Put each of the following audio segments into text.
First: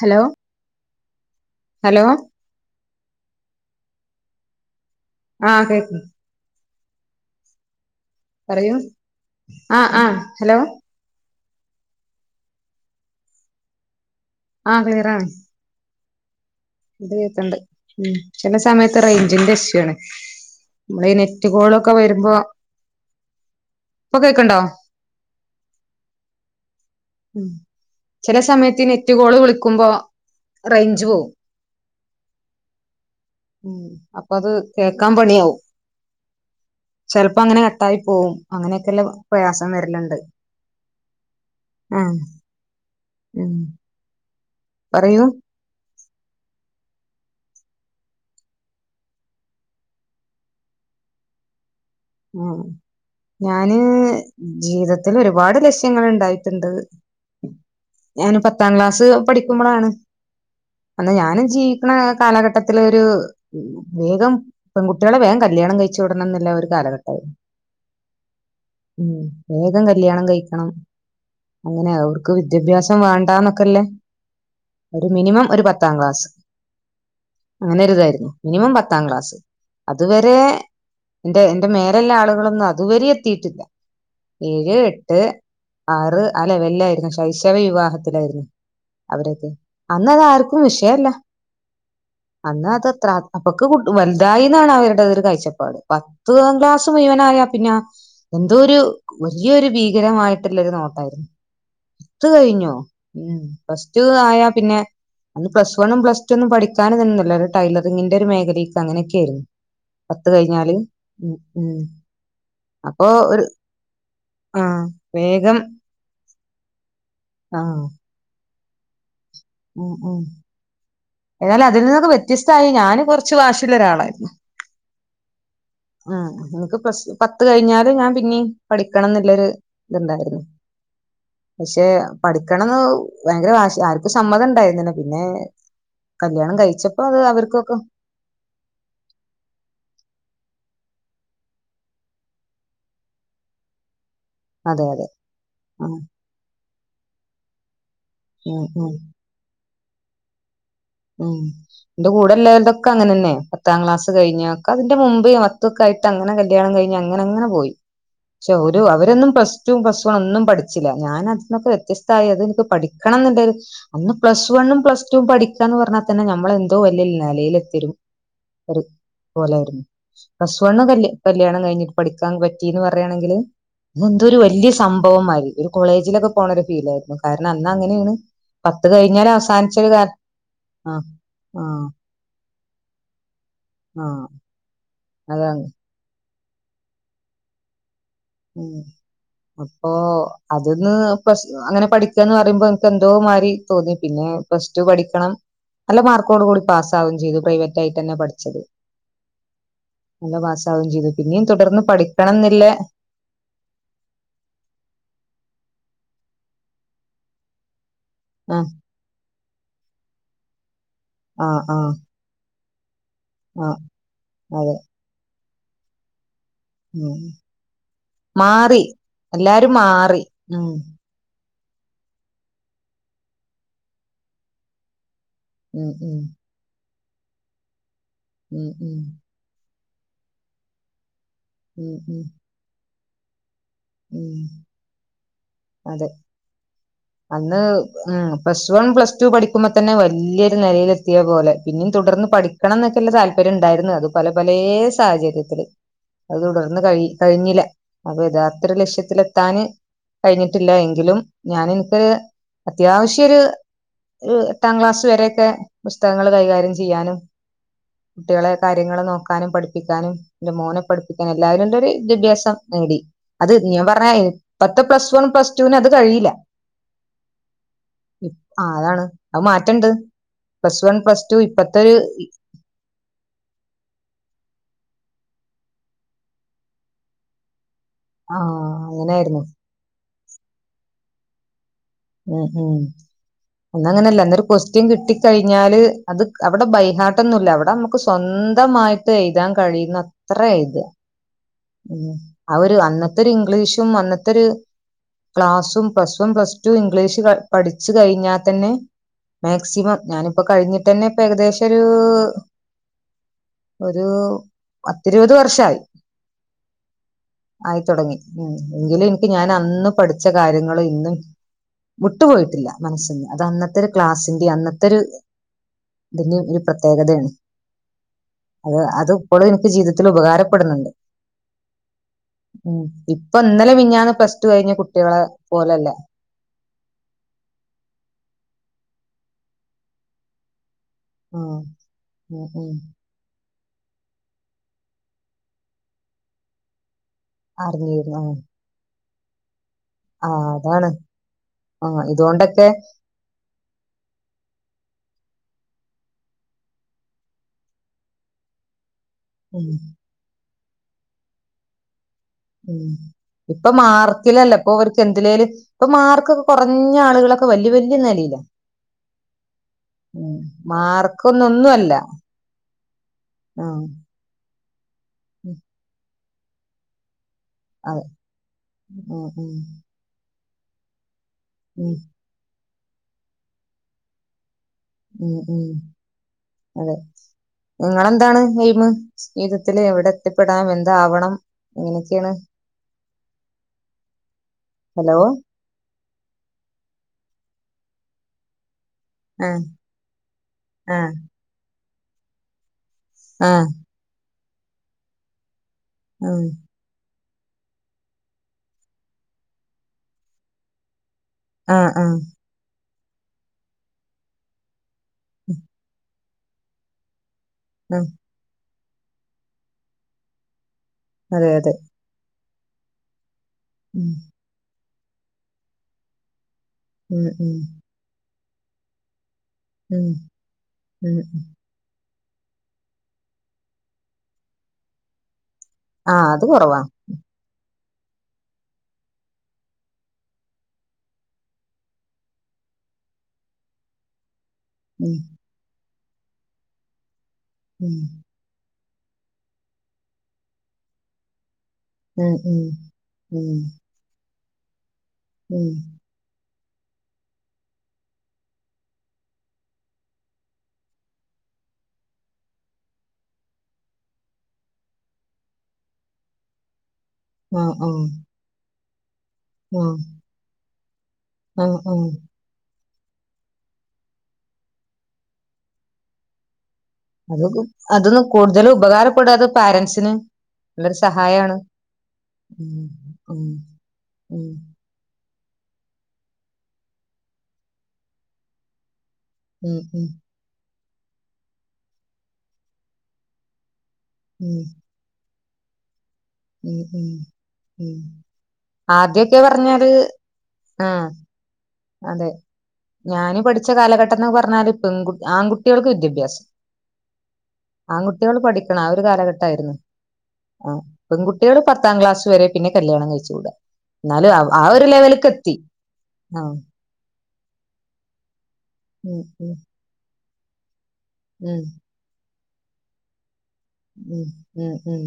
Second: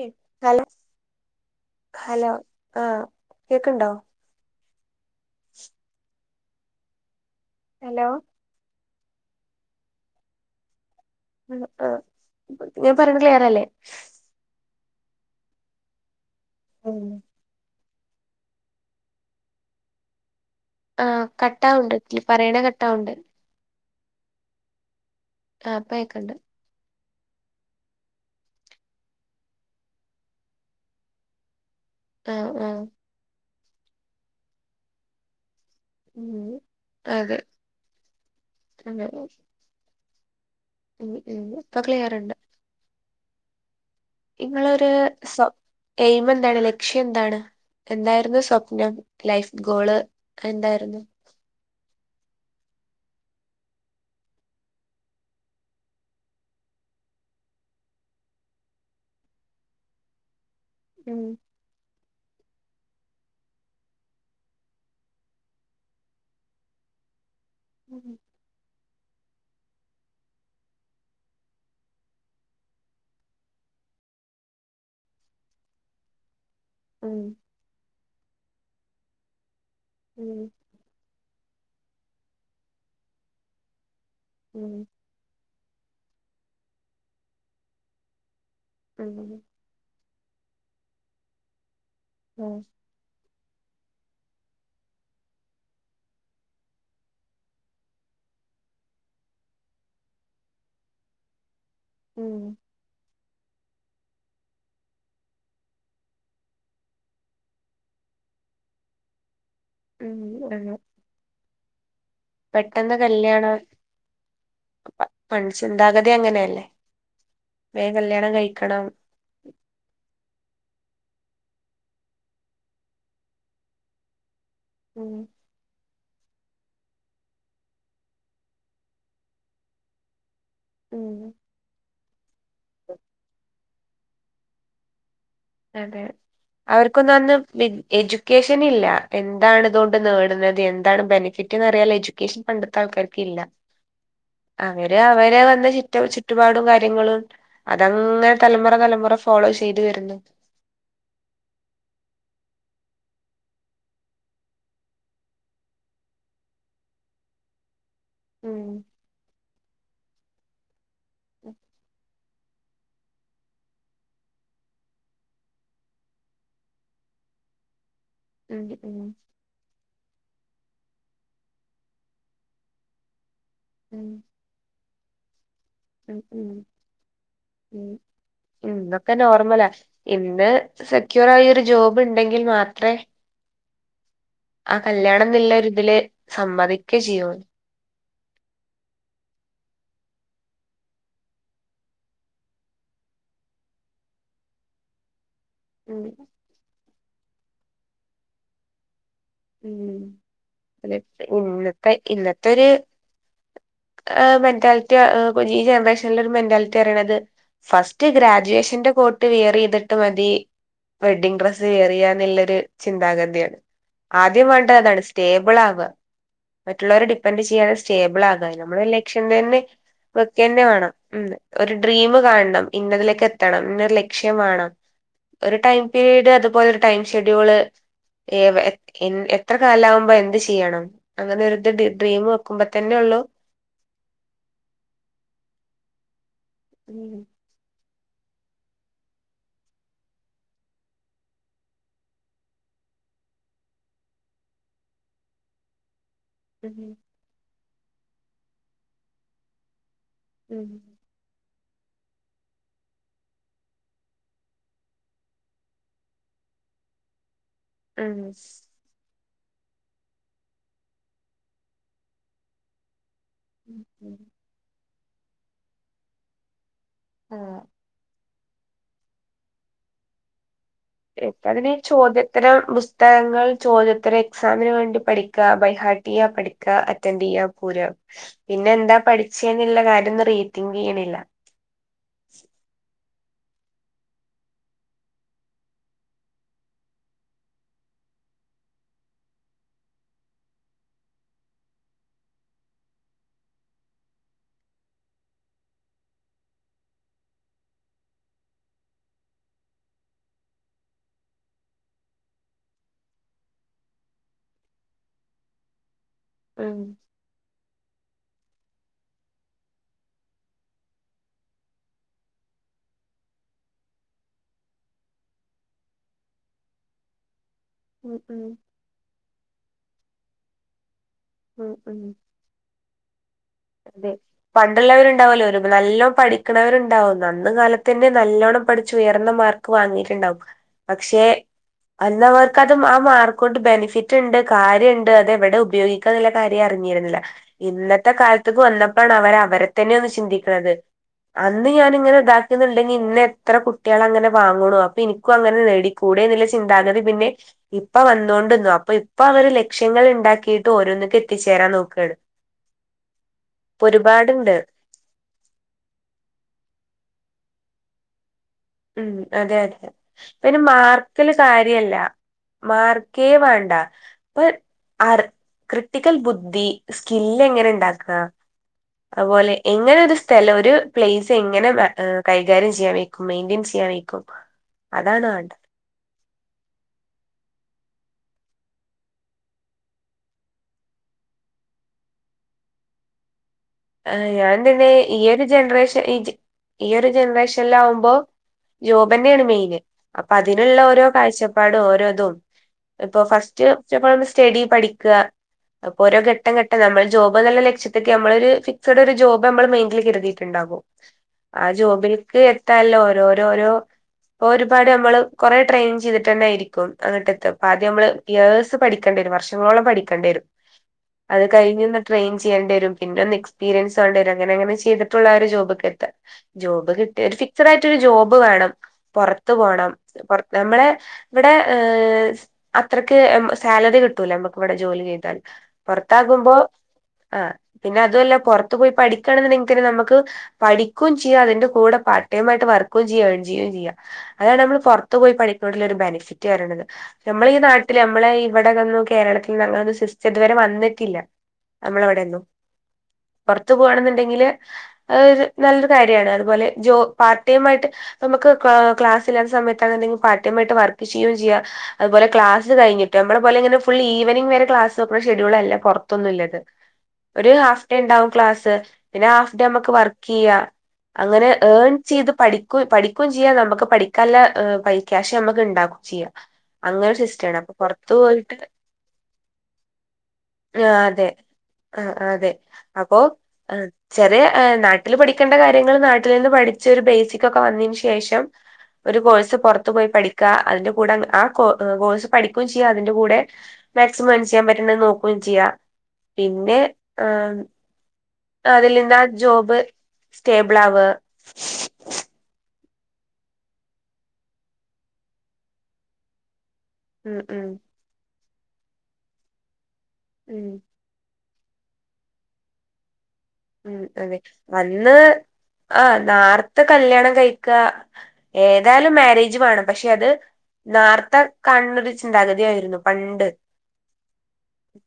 Hello Kala hello ആഹ് കേക്ണ്ടോ? ആഹ് കേക്ക്‌ ഹലോ പറയൂ ആഹ് ആഹ് ഹലോ. ഹലോ ആ ഞാൻ പറയണത് ക്ലിയർ അല്ലെ ആ ക്ലിയർ ആണ് ഇത് കെക്കണ്ട് ഉം ചെല സമയത്ത് റേഞ്ചിന്റെ ഇഷ്യുണ് ആ കട്ടാവണ്ട് ക്ലി പറയണ കട്ടാവണ്ട് ഇപ്പൊ കേക്കണ്ടോ ആ ഇപ്പകെക്കണ്ട് ഉം ചില സമയത്ത് ഇ നെറ്റ് കോള് വിളികുമ്പോ റേഞ്ച് പോവും ആ ആ ഉം അപ്പൊ അത് കേക്കാൻ പണിയാവും ഉം ചെലപ്പോ അതെ അങ്ങനെ കട്ടായി പോവും അങ്ങനെയൊക്കെള്ള പ്രയാസം വരലിണ്ട് ക്ലിയർണ്ട് ഉം ഇങ്ങളൊര് പറയൂ സ്വ എയിം എന്താണ് ലക്ഷ്യം എന്താണ് എന്തായിരുന്നു സ്വപ്നം ലൈഫ് ഗോള് എന്തായിരുന്നു ആ ഞാന് ജീവിതത്തിൽ ഒരുപാട് ലക്ഷ്യങ്ങൾ ഇണ്ടായിട്ട്ണ്ട് ഞാന് പത്താം ക്ലാസ് പഠിക്കുമ്പോളാണ് അന്നാ ഉം ഞാനും ജീവിക്കണ കാലഘട്ട ത്തിലൊരു വേഗം പെൺ കുട്ടിയളെ വേഗം കല്യാണം കഴിച്ചു വിടണം ന്നുള്ള ഒരു കാലഘ ഉം ഉം വേഗം കല്യാണം കഴിക്കണം അങ്ങനെ അവർക്ക് വിദ്യാഭ്യാസം വേണ്ടന്നൊക്കെല്ലേ ഒരു മിനിമം ഒരു പത്താം ക്ലാസ് ഉം ആനെരി ഇതായിരുന്നു മിനിമം പത്താം ക്ലാസ് അതുവരെ ഉം എന്റെ എന്റെ മേരെല്ലാ ആളുകളൊന്നും അതുവരെ എത്തിട്ടില്ല ഏഴ് എട്ട് ആറ് അല്ലെ വല്ലായിരുന്നു ശൈശവ വിവാഹത്തില്ലായിരുന്ന ഉം അന്ന അത് ആർക്കും വിഷയല്ല ഉം അന്നത് ത്ര അപ്പൊക്ക വലുതായിന്നാണ് അവരുടേതൊരു കഴിച്ചപ്പാട് പത്താം ക്ലാസ്സ്‌ മുഴുവനായ പിന്നെ എന്തോ ഒരു വലിയൊരു ഭീകരമായിട്ടുള്ളരു നോട്ടായിരുന്നു പത്ത് ഉം കഴിഞ്ഞോ ഉം പ്ലസ് ടു ആയാ പിന്നെ അന്ന് പ്ലസ് വണ്ണും പ്ലസ് ടു പഠിക്കാനും നിന്നില്ല ടൈലറിങ്ങിന്റെ ഒരു മേഖലക്ക് അങ്ങനെയൊക്കെ ആയിരുന്നു ഉം പത്ത് അതെ കഴിഞ്ഞാല് ഉം പെട്ടെന്ന് അപ്പൊ ഒരു കല്ലിയാണം ആഹ് [unintelligible] വേഗം ചിന്താഗതി അങ്ങനെയല്ലേ ആഹ് വേഗം കല്യാണം കഴി ക്കണം ഉം ഉം എന്നാൽ അതിൽ നിന്നൊക്കെ വ്യത്യസ്തമായി ഞാനൻ കുറച്ച് വാശിയുള്ള ഒരാളായിരുന്നു ഉം ഉം നിനക്ക് പ്ലസ് പത്ത് കഴിഞ്ഞാല് ഞാൻ പിന്നെ പഠിക്കണം എന്നുള്ളരു ഇത്ണ്ടായിരുന്നു ഉം പക്ഷേ പഠിക്കണം എന്ന് ഭയങ്കര വാശി സമ്മത ഇണ്ടായിരുന്നു നിനക്ക് അതെ അവർക്കൊന്നും അത് അന്ന് അവർക്കൊക്കെ എജ്യൂക്കേഷൻ ഇല്ല എന്താണ്തുകൊണ്ട് നേട്ന്നത് അതാണ് [unintelligible] എഡ്യൂക്കേഷൻ പണ്ടത്തെ ആൾക്കാർക്ക് ഇല്ല അതെ അവര് അതെ അവര് വന്ന ഉം ചുറ്റ് ചുറ്റുപാടും കാര്യങ്ങളും അതങ്ങനെ ഉം തലമുറ ഉം തലമുറ ഫോളോ ചെയ്ത് ചെയ്തു വരുന്നു ഉം എന്റെ [unintelligible] അങ്ങനെ തന്നെ പത്താം ക്ലാസ് കഴിഞ്ഞ ഒക്കെ അതിന്റെ മുമ്പ് മത്തൊക്കെ ആയിട്ട് അങ്ങനെ കല്യാണം കഴിഞ്ഞ് അങ്ങനെ അങ്ങനെ പോയി പക്ഷെ ഒരു ഉം അവരന്നും പ്ലസ് പ്ലസ് ടു പ്ലസ് വണ്ണും പഠി പഠിച്ചില്ല ഞാനതിനോക്കെ വത്യസ്ഥതായത് പഠിക്കണം എന്നുണ്ട് അന്ന് പ്ലസ് വണ്ണും പ്ലസ് ടു പഠിക്ക ന്ന് പറഞ്ഞാൽ തന്നെ നമ്മള് എന്തോ [unintelligible] നിലയിൽ എത്തിയയൊരു ഉം ഒരു ഉം പോലായിരുന്നു പ്ലസ് വൺ കല്ല് കല്യാണം കഴിഞ്ഞ് പഠിക്കാൻ പറ്റിന്ന് പറയാന്നാക്കില്ല് ഉം എന്തരു വലിയ സംഭവമായി ഒരു ഉം കോളേജിലൊക്കെ ഉം പോണ ഒരു ഫീലായിരുന്നു കാരണം അന്ന് ഉം അങ്ങനെയാണ് പത്ത് കഴിഞ്ഞാല് അവസാനിച്ചരു ത് സെക്യൂറായ ഒരു ജോബ്ണ്ടെങ്കിൽ മാത്രേ ആ ആ അതാണ് കല്യാണന്നില്ലൊരു ഇതില് സമ്മതിക്കെ ചെയ്യു മ് അപ്പൊ അതന്ന് പെസ്റ്റു അങ്ങനെ പഠിക്കന്ന് പറയുമ്പോ എനിക്ക് എന്തോ മാരി തോന്നി പിന്നെ പ്ലസ് ടു പഠിക്കണം ഉം നല്ല മാർക്കോട് കൂടി പാസ് ത്താവും ചെയ്തു പ്രൈവറ്റായിട്ടന്നെ പഠിച്ചത് ഉം നല്ല പാസ്സാവേം അല്ലെ ചെയ്തു പിന്നെയും തുടർന്ന് ഇന്നത്തെ ഇന്നത്തൊരു പഠിക്കണന്നില്ലേ മെന്റാലിറ്റി ഈ ജനറേഷനിൽ ഒരു മെന്റാലിറ്റി അറിയണത് ഫസ് റ്റ് ആ ഗ്രാജുവേഷന്റെ കോട്ട് വേറെ ഇത് ട്ട് മതി വെഡിങ് ആ ഡ്രസ്സ് ആ എറിയാന്നിള്ളൊര് ചിന്താഗതിയാ ആ ആദ്യം അതെ വേണ്ടതതാണ് സ്റ്റേ സ്റ്റേബിളാവുക മറ്റുള്ളവരെ ഉം ഡിപ്പെന്റ് ചെയ്യാതെ സ്റ്റേബിളകാൻ മാറി നമ്മളെ ലക്ഷ്യം തന്നെ എല്ലാരും മാറി വെക്കെന്നെ ഉം വേണം മ് ഒരു ഡ്രീമ് കാണണം ഇന്നതിലേക്ക് എത്തണം ഇന്നൊരു ലക്ഷ്യം വേണം ഒരു ടൈം ഉം ഉം പിരീഡ് അതുപോലെ ഒരു ടൈം ഷെഡ്യൂള് ഏ വെ ഉം എ ഉം എൻ എത്ര കാലാവുമ്പോ എന്ത് ചെയ്യണം അങ്ങനെ ഒരു ഇത് ഡി ഉം ഉം ഡ്രീമു വെക്കുമ്പോ തന്നെ ഒള്ളൂ ഉം അതെ അന്ന് ആ പ്ലസ് വൺ പ്ലസ് ടു പഠിക്കുമ്പോ തന്നെ വലിയൊരു നിലയിലെത്തിയ പോലെ പിന്നെയും തുടർന്ന് പഠിക്കണം എന്നൊക്കെള്ള താല്പര്യം ഉണ്ടായിരുന്നു അത് പല പലേ സാഹചര്യത്തില് അത് തുടർന്ന് കഴി കഴിഞ്ഞില്ല അപ്പൊ യഥാർത്തൊരു ലക്ഷ്യത്തിലെത്താന് കഴിഞ്ഞിട്ടില്ലയെങ്കിലും ഞാനിപ്പേ അത്യാവശ്യോരു എട്ടാം ക്ലാസ് വരൊക്കെ പുസ്തകങ്ങള് കൈകാര്യം ചെയ്യാനും കുട്ടികളെ കാര്യങ്ങള് നോക്ക ക്കാനും പഠിപ്പിക്കാനും ന്റെ മോനെ പഠിപ്പിക്കാനും എല്ലാവരും ന്റെ ഒരു വിദ്യാഭ്യാസം നേടി അത് ഞാൻ പറഞ്ഞ എനി പത് ഇപ്പൊ പ്ലസ് വൺ പ്ലസ് ടുവിന് അത് കഴിയില്ല ആഹ് ഇപ് ആ അതാണ് അത് മാറ്റണ്ട് പ്ലസ് വൺ പ്ലസ് ടു പ്പതിന് ഇപ്പത്തെ ഒരു ചോദ്യത്തരം പുസ്തകങ്ങൾ ചോദ്യത്തര എക്സാമിന് വേണ്ടി പഠിക്ക ബൈഹാർട്ട് ചെയ്യാ പഠിക്ക അറ്റന്റ്യ്യാ പോരുക പിന്നെ ആഹ് എന്താ അങ്ങനെയായിരുന്നു പഠിച്ചേന്ന്ള്ള കാര്യം ന്ന് റീ തിങ്ക് ചെയ്യണില്ല ആഹ് ഹാ അന്നങ്ങനെല്ല ഇന്നൊരു ക്വസ്റ്റ്യൻ കിട്ടി കഴിഞ്ഞാല് അത് അവിടെ ബൈഹാർട്ടൊന്നുല്ല അവ്ടെ മ്മക്ക് സ്വന്തമായിട്ട് എഴുതാൻ കഴിയുന്നത്ര എഴുതുക ഊം ആ ഒരു അന്നത്തൊരു ഇംഗ്ലീഷും അന്നത്തെ ഒരു ക്ലാസും plus one, plus two English പഠിച്ചു കഴിഞ്ഞാൽ തന്നെ മാക്സിമം ഞാനിപ്പോ കഴിഞ്ഞിട്ടന്നെ ഇപ്പൊരു ഏകദേശൊരു ഒരു പത്തിരുപത് വർഷായി ഊം ആയിത്തൊടങ്ങി ഊം എങ്കിലും എനിക്ക് ഞാൻ അന്ന് പഠിച്ച കാര്യങ്ങൾ ഇന്നും വിട്ടുപോയിട്ടില്ല മനസ്സിന് അത് അന്നത്തൊരു ക്ലാസിന്റേം അന്നത്തൊരു ഇതിന്റെ ഒരു പ്രത്യേകതയാണ്. ഉം ഉം അത് അത് ഇപ്പളും എനിക്ക് ജീവിത ത്തിൽ ഉപകാരപ്പെടുന്ന്ണ്ട്. ഊം ഊം ഇപ്പൊ ഇന്നലെ അതെ മിഞ്ഞാന്ന് പ്ലസ് ടു കഴിഞ്ഞ കുട്ടികളെ പണ്ടുള്ളവര്ണ്ടാവല്ലോ ഓരൊന്ന് പോലല്ല നല്ലോം പഠിക്കണവരുണ്ടാവും അന്ന് കാലത്ത് തന്നെ നല്ലോണം പഠിച്ചു ഉയർന്നമാർക്ക് വാങ്ങീറ്റ്ണ്ടാവും. പക്ഷെ ഉം, ഉം, അന്നവർക്ക് ഉം. അത് ആ മാർ കൊണ്ട് ബെനിഫിറ്റ്ണ്ട് കാര്യണ്ട് അതെവടെ ഉപയോഗി ക്കണന്ന്ള്ള കാര്യം അറിഞ്ഞിര്ന്നില. ഇന്നത്തെ അറിഞ്ഞിരുന്നു ഉം. കാലത്ത്ക്ക് വന്ന പ്പാണ് അവര് അവരെ തന്നെ ഒന്ന് ആ ചിന്തിക്കണത്. അതാണ് അന്ന് ആ ഞാനിങ്ങനെ ഇതുകൊണ്ടൊക്കെ താക്കീന്ന്ണ്ടങ്കി ഇന്നെ ഇത്ര കുട്ട്യാളങ്ങനെ വാങ്ങുണു അപ്പൊ എനിക്കും അങ്ങനെ നേടിക്കൂടെന്നുള്ള ചിന്താഗതി പിന്നെ ഇപ്പ വന്നോണ്ട്ന്നു അപ്പ ഇപ് ഇപ്പ അവര് ഉം, ലക്ഷങ്ങള് ഇണ്ടാക്കി ട്ടോരോന്ന്ക്ക്‌ എത്തിച്ചേരാൻ നോക്കാണ് ഉം ഇപ്പൊ മാർക്കിലല്ല ഇപ്പൊ അവർക്ക് എന്തിലേലും ഇപ്പൊ മാർക്കൊക്കെ കുറഞ്ഞ ആളുകളൊ വല്ല്യാ വല്ല്യ നെലയിലാ ഉം അതെ അതെ ഇപ്പന്നെ മാർക്കില് മാർക്കൊന്നും ഒന്നുമല്ല കാര്യല്ല മാർക്കേ ആ വേണ്ട ഇപ്പൊ ആർ ഉം, ക്രിട്ടിക്കൽ ബു ദ്ധി സ്‌കില്ലെങ്ങനെ അതെ ഇണ്ടാക്ക ഉം, ഉം, അത്പോലെ എങ്ങനെ ഒരു സ് സ്ഥല ഒരു പ്ലേസ് സിങ്ങനെ ഉം, കൈകാര്യം ചെയ് ചെയ്യാൻ വെയ്ക്കും മെയി ചീയാൻ വെയ്ക്കും ഉം ഉം അതെ നിങ്ങളെന്താണ് എയ്മ് ജീവിതത്തില് എവിടെ എത്തിപ്പെടാം എന്താവണം എങ്ങനെയൊക്കെയാണ് ആ ഞാൻ തന്നെ ഹലോ ഈയൊരു ജനറേഷൻ ഈ ഈ ഒരു ജനറേഷൽ ആകുമ്പോ ജോബന്നേണ് ആഹ് മെയിന് അപ്പൊ അതിനുള്ള ഓരോ ആഹ് കാഴ്ചപ്പാടും ഓരോ അതോ ഇപ്പൊ ഫസ്റ്റ് ആഹ് ക [unintelligible] ചെടി പഠിക്കുക അപ്പൊ ഓരോ ഉം ഘട്ടം ഘട്ടം നമ്മൾ ജോബ് എന്നുള്ള ലക്ഷ്യത്തെക്കെ നമ്മളൊരു ഫിക്സഡ് ഒരു ജോബ് നമ്മള് മയിന്റില് കരുതിയിട്ടുണ്ടാകും ആ ആഹ് ആഹ് ജോബിൽക്ക് എത്താല്ലോ രോരോ ഒരുപാട് നമ്മള് കൊറ ട്രെയിനിങ് ചെയ്തിട്ട് തന്നെയിരിക്കും അങ്ങണ്ടെത്തും അപ്പ ആദ്യം ഉം നമ്മള് [unintelligible] പഠിക്കണ്ടിവരും വർഷങ്ങളോളം പഠിക്കണ്ടി വരും അത് അതെ അതെ കഴിഞ്ഞന്ന് ട്രെയിൻ ചെയ്യണ്ടി വരും പിന്നെെ നെക്സ് പീരിയൻസ് ഉം വാണ്ടിരും അങ്ങനെ അങ്ങനെ ചെയ്തിട്ട് പുള്ളേര് ജോബൊക്കെ എത്ത ജോബ് ഉം കിട്ടിയ ഒരു ഉം ഫിക്സഡ് ആയിട്ട് ഒരു ജോബ് ബ് വേണം പൊർ ത്ത് പോണം ഉം പൊർ നമ്മളെ ഉം ഇവിടെ ഹ് അത്രയ്ക്ക് ഉം സാലറി കിട്ടൂല നമ്മക്ക് ഇവിടെ ജോലി ചെയ്താൽ ആഹ് അത് പൊറത്താക്കുമ്പോ കൊറവാ ആ പിന്നെ അതുല്ല പൊർത്ത് പോയി പഠിക്കണെന്നുണ്ടെങ്കി നമുക്ക് പഠിക്കും ചെയ്യാം അതിന്റെ കൂടെ പാർട്ട് ടൈം ആട്ട് വർക്കും ചെയ്യ എൺ ചെയ്യുകയും ചെയ്യാം അതാണ് നമ്മൾ ഉം പുറത്ത് പോയി പഠിക്കുന്നുള്ള ഒരു ബെന ഫിറ്റ് പറിണത് നമ്മള ഈ ഉം നാട്ടില് നമ്മളെ ഇവിടെ വിടൊന്നും കേരളത്തിൽ അങ്ങനെ സിസ്റ്റം ഇതുവരെ വന്നിട്ടില്ല ഉം നമ്മളവിടെന്നും ഉം ഉം പുറത്തു പോകണന്നി ല്ലെങ്കില് അത്. ഒരു ഉം നല്ലൊരു കാര്യമാണ് അതുപോലെ ജോ പാർട്ട് ടൈം ആയിട്ട് നമ്മുക്ക് ക്ലാസ്സില്ലാത്ത സമയത്താണെങ്കി പാർട്ട് ടൈം ആയിട്ട് വർക്ക് ചെയ്യുകയും ചെയ്യാം. അതുപോലെ ക്ലാസ് കഴിഞ്ഞിട്ട് നമ്മളെ പോലെ ഇങ്ങനെ ഫുൾ ഈവനിംഗ് വരെ ക്ലാസ് ഓപ്പറേറ്റ് ഷെഡ്യൂൾല്ല പുറത്തൊന്നുമിള്ളത് ഒരു ആഹ് ഹാഫ് ആഹ് രണ്ടാവും ക്ലാസ്. പിന്നെ ഹാഫ് ഡേ നമ്മക്ക് ആഹ് വർക്ക് ചെയ്യാ. അങ്ങനെ ആഹ് ഏൺ ആഹ് ചെയ്ത് പഠിക്ക ക്ക് പഠിക്കുകയും ചെയ്യാ. നമുക്ക് പഠിക്കാനുള്ള പൈ ക്യാഷ് നമുക്ക് ഉണ്ടാക്കും ചെയ്യാം. അങ്ങനെ ഒരു സിസ്റ്റമാണ് അത് അപ്പൊ പുറത്തു അതൊന്നും പോയിട്ട് കൂടുതല് ഉപകാരപ്പെടുഅത് പാരന്റ്സിന് ആ നല്ലൊരു അതെ സഹായാണ്. ആഹ് അതെ അപ്പോ ഉം ചെറിയ ഉം നാട്ടിൽ പഠിക്ക കണ്ട കാര്യങ്ങൾ നാട്ടിൽ നിന്ന് പഠിച്ച ഒരു ബേസിക് ഒക്കെ വന്നതിനന് ശേഷം ഒരു കോഴ്സ് ഉം പുറത്തു ഉം പോയി പഠിക്ക. അതിന്റെ കൂടെ ആ കോഴ്സ് പഠിക്കുയും ചെയ്യാം. അതിന്റെ കൂടെ മാക്സിമംഏൺ ഉം ചെയ്യാൻപറ്റണ നോ ക്കു ചെയ്യ ഉം പിന്നെ ഉം ആ ഉം അതിൽന്താ ആദ്യൊക്കെ ജോബ് പറഞ്ഞാല് സ്റ്റേബിൾ ആവുക. ആഹ് ഞാന് പഠിച്ച കാലഘട്ടം എന്ന് പറഞ്ഞാല് പെൺ, ആൺകുട്ടികൾക്ക് വിദ്യാഭ്യാസം ഉം ഉം ആൺകുട്ടികൾ പഠ ആ ഒരു കാലഘട്ടമായിരുന്നു. ആ ഉം പെൺകു കുട്ടികള്പത്താംക്ലാസ് വരെ പിന്നെ കല്യാണം കഴിച്ച് വിടുക. ഉം അതെ വന്ന് ആ [unintelligible] കല്യാണം കഴിക്ക ഏതായാലും ഉം ഉം മാരേജ് വേണം. പക്ഷെ അത് നാർത്തെ ഉം കണ്ണ ചിന്താഗതിയായിരുന്നു പണ്ട്. ഉം ഉം ഉം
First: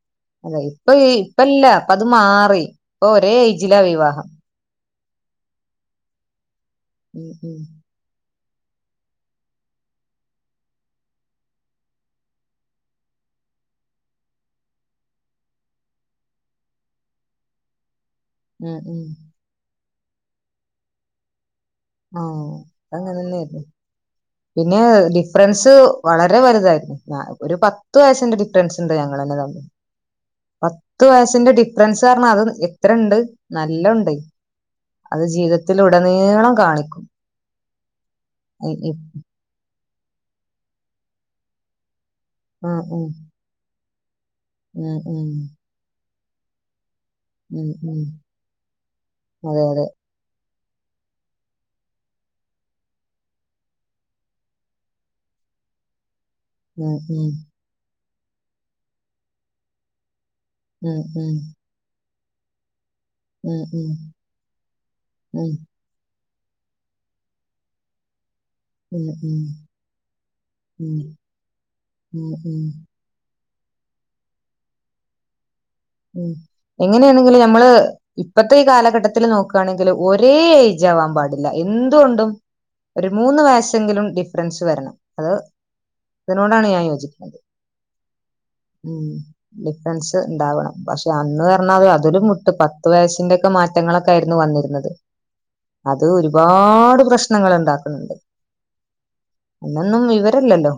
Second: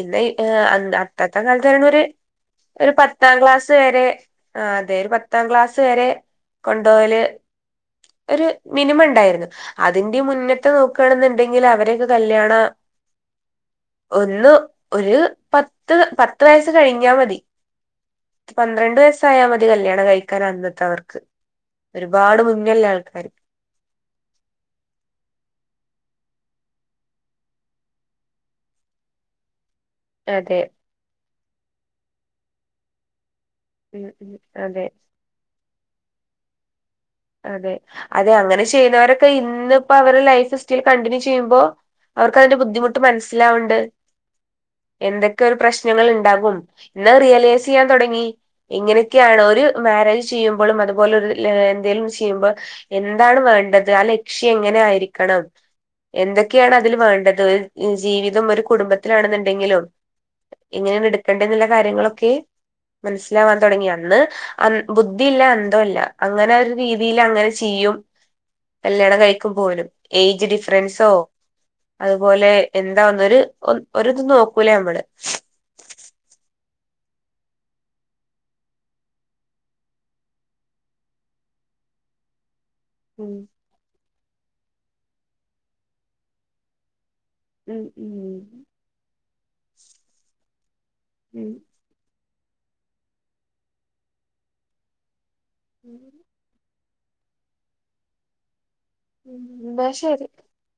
ഇന്ന് അതെ ഇപ്പൊ അത്തത്തെ ഇപ്പല്ല കാലത്ത് പറയണ ഇപ്പം ഒരു അത് മാറി. ഒരു ഇപ്പൊ ഒരേ പത്താം ക്ലാസ്സ് ഏജിലാ വരെ വിവാഹം ആ, അതെ ഒരു പത്താം ക്ലാസ്സ് വരെ കൊണ്ടപോവല് ഉം ഉം ഒരു മിനിമം ഉണ്ടായിരുന്നു. അതിന്റെ മുന്നത്തെ നോക്കുകയാണെന്നുണ്ടെങ്കിൽ അവരൊക്കെ കല്യാണം ഒന്ന് ഒരു പത്ത്, പത്ത്, വയസ് കഴിഞ്ഞാൽ മതി. ഉം പന്ത്രണ്ട് ഉം വയസ്സായൽ മതി കല്യാണ കഴിക്കാ അന്നത്തെ അവർക്ക് ആ ഒരുപാട് മുന്നിലുള്ള ആൾക്കാര് അങ്ങനെന്നെയായിരുന്നു പിന്നെ ഡിഫറൻസ് വളരെ വലുതായിരുന്നു ഒരു പത്ത് വയസ്സിന്റെ ഡിഫറൻസ് ഉണ്ട് ഞങ്ങൾ തന്നെ തന്നു അതെ പത്ത് വയ സിന്റെ ഡിഫറൻസ് പറ അത് എത്ര ഇണ്ട് നല്ല ഉം ഉണ്ട് ഉം അതെ അത് ജീവിത തിത്തിലുടനീളം കാണിക്കും ഉം അതെ അതെ അങ്ങനെ ചെയ്യുന്നവരൊക്കെ ഇന്ന് അപ്പ അവടെ ലൈഫ് സ്സ്റ്റൈൽ കണ്ടിന്യൂ ചെയ്യുമ്പോ അവർക്ക് അതിന്റെ ബുദ്ധിമുട്ട് ഉം മനസ്സിലാവുണ്ട് ഉം ഉം എന്തൊക്കെയ ഒരു പ്രശ്നങ്ങൾ ഡഗും എന്നാ റിയലൈസ് ഉം ചെയ്യാൻ ഉം തുടങ്ങി എങ്ങനെയൊക്കെയാണ് അതെ ഒരു അതെ മാരേജ് ചെയ്യും പോലും അതുപോലൊ എന്തേലും ചെയ്യുമ്പോ എന്താണ് വേണ്ടത് ആ ലക്ഷ്യം എങ്ങനെ ആയിരിക്കണം എന്തൊക്കെയാണ് അതിൽ ഉം ഉം വേണ്ടത് ജീവിതം ഒരു കുടുംബത്തിലാണെന്നുണ്ടെങ്കിലും ഉം ഇങ്ങനെയാണ് ഉം എടുക്കേണ്ട എന്നുള്ള കാര്യങ്ങളൊക്കെ ഓക്കെ മനസ്സിലാവാൻ ഉം തുടങ്ങി ഉം അന്ന് അന്ന ഉം ബുദ്ധിയില്ല ഉം അന്തോ ഇല്ല അങ്ങനെ ഒരു രീതിൽ അങ്ങനെ ചെയ്യും ഉം എല്ലട ഉം കഴിക്കും പോലും ഏജ് ഡിഫറൻസോ ഉം അതുപോലെ ഉം എന്തോന്നരു ഒ ഒരിത് നോക്കൂലേ നമ്മള് എങ്ങനെയാണെങ്കില് നമ്മള് ഇപ്പത്തെ ഈ കാലഘട്ടത്തില് നോക്കയാണെങ്കില് ഒരേ ഏജ് ആവാൻ പാടില്ല എന്തുകൊണ്ടും ഒരു ഉം മൂന്ന് വയസ്സെങ്കിലും ഫ്രണ്ട്സ് വരണം അത് അതിനോടാണ് ഞാൻ യോജിക്കുന്നത് ഉം ഉം ഉം ഡിഫറൻസ് ഉണ്ടാവണം പക്ഷെ അന്ന് ഉം പറഞ്ഞാ അത് അതില് പത്ത് വയസിന്റെക്കെ മാറ്റങ്ങളൊക്കെയായിരുന്നു വന്നിരുന്നത് ഉം അത് ഒരുപാട് പ്രശ്നങ്ങൾ ഉണ്ടാക്കുന്നുണ്ട് എന്നാ ന്നൊന്നും ശരി വിവരല്ലല്ലോ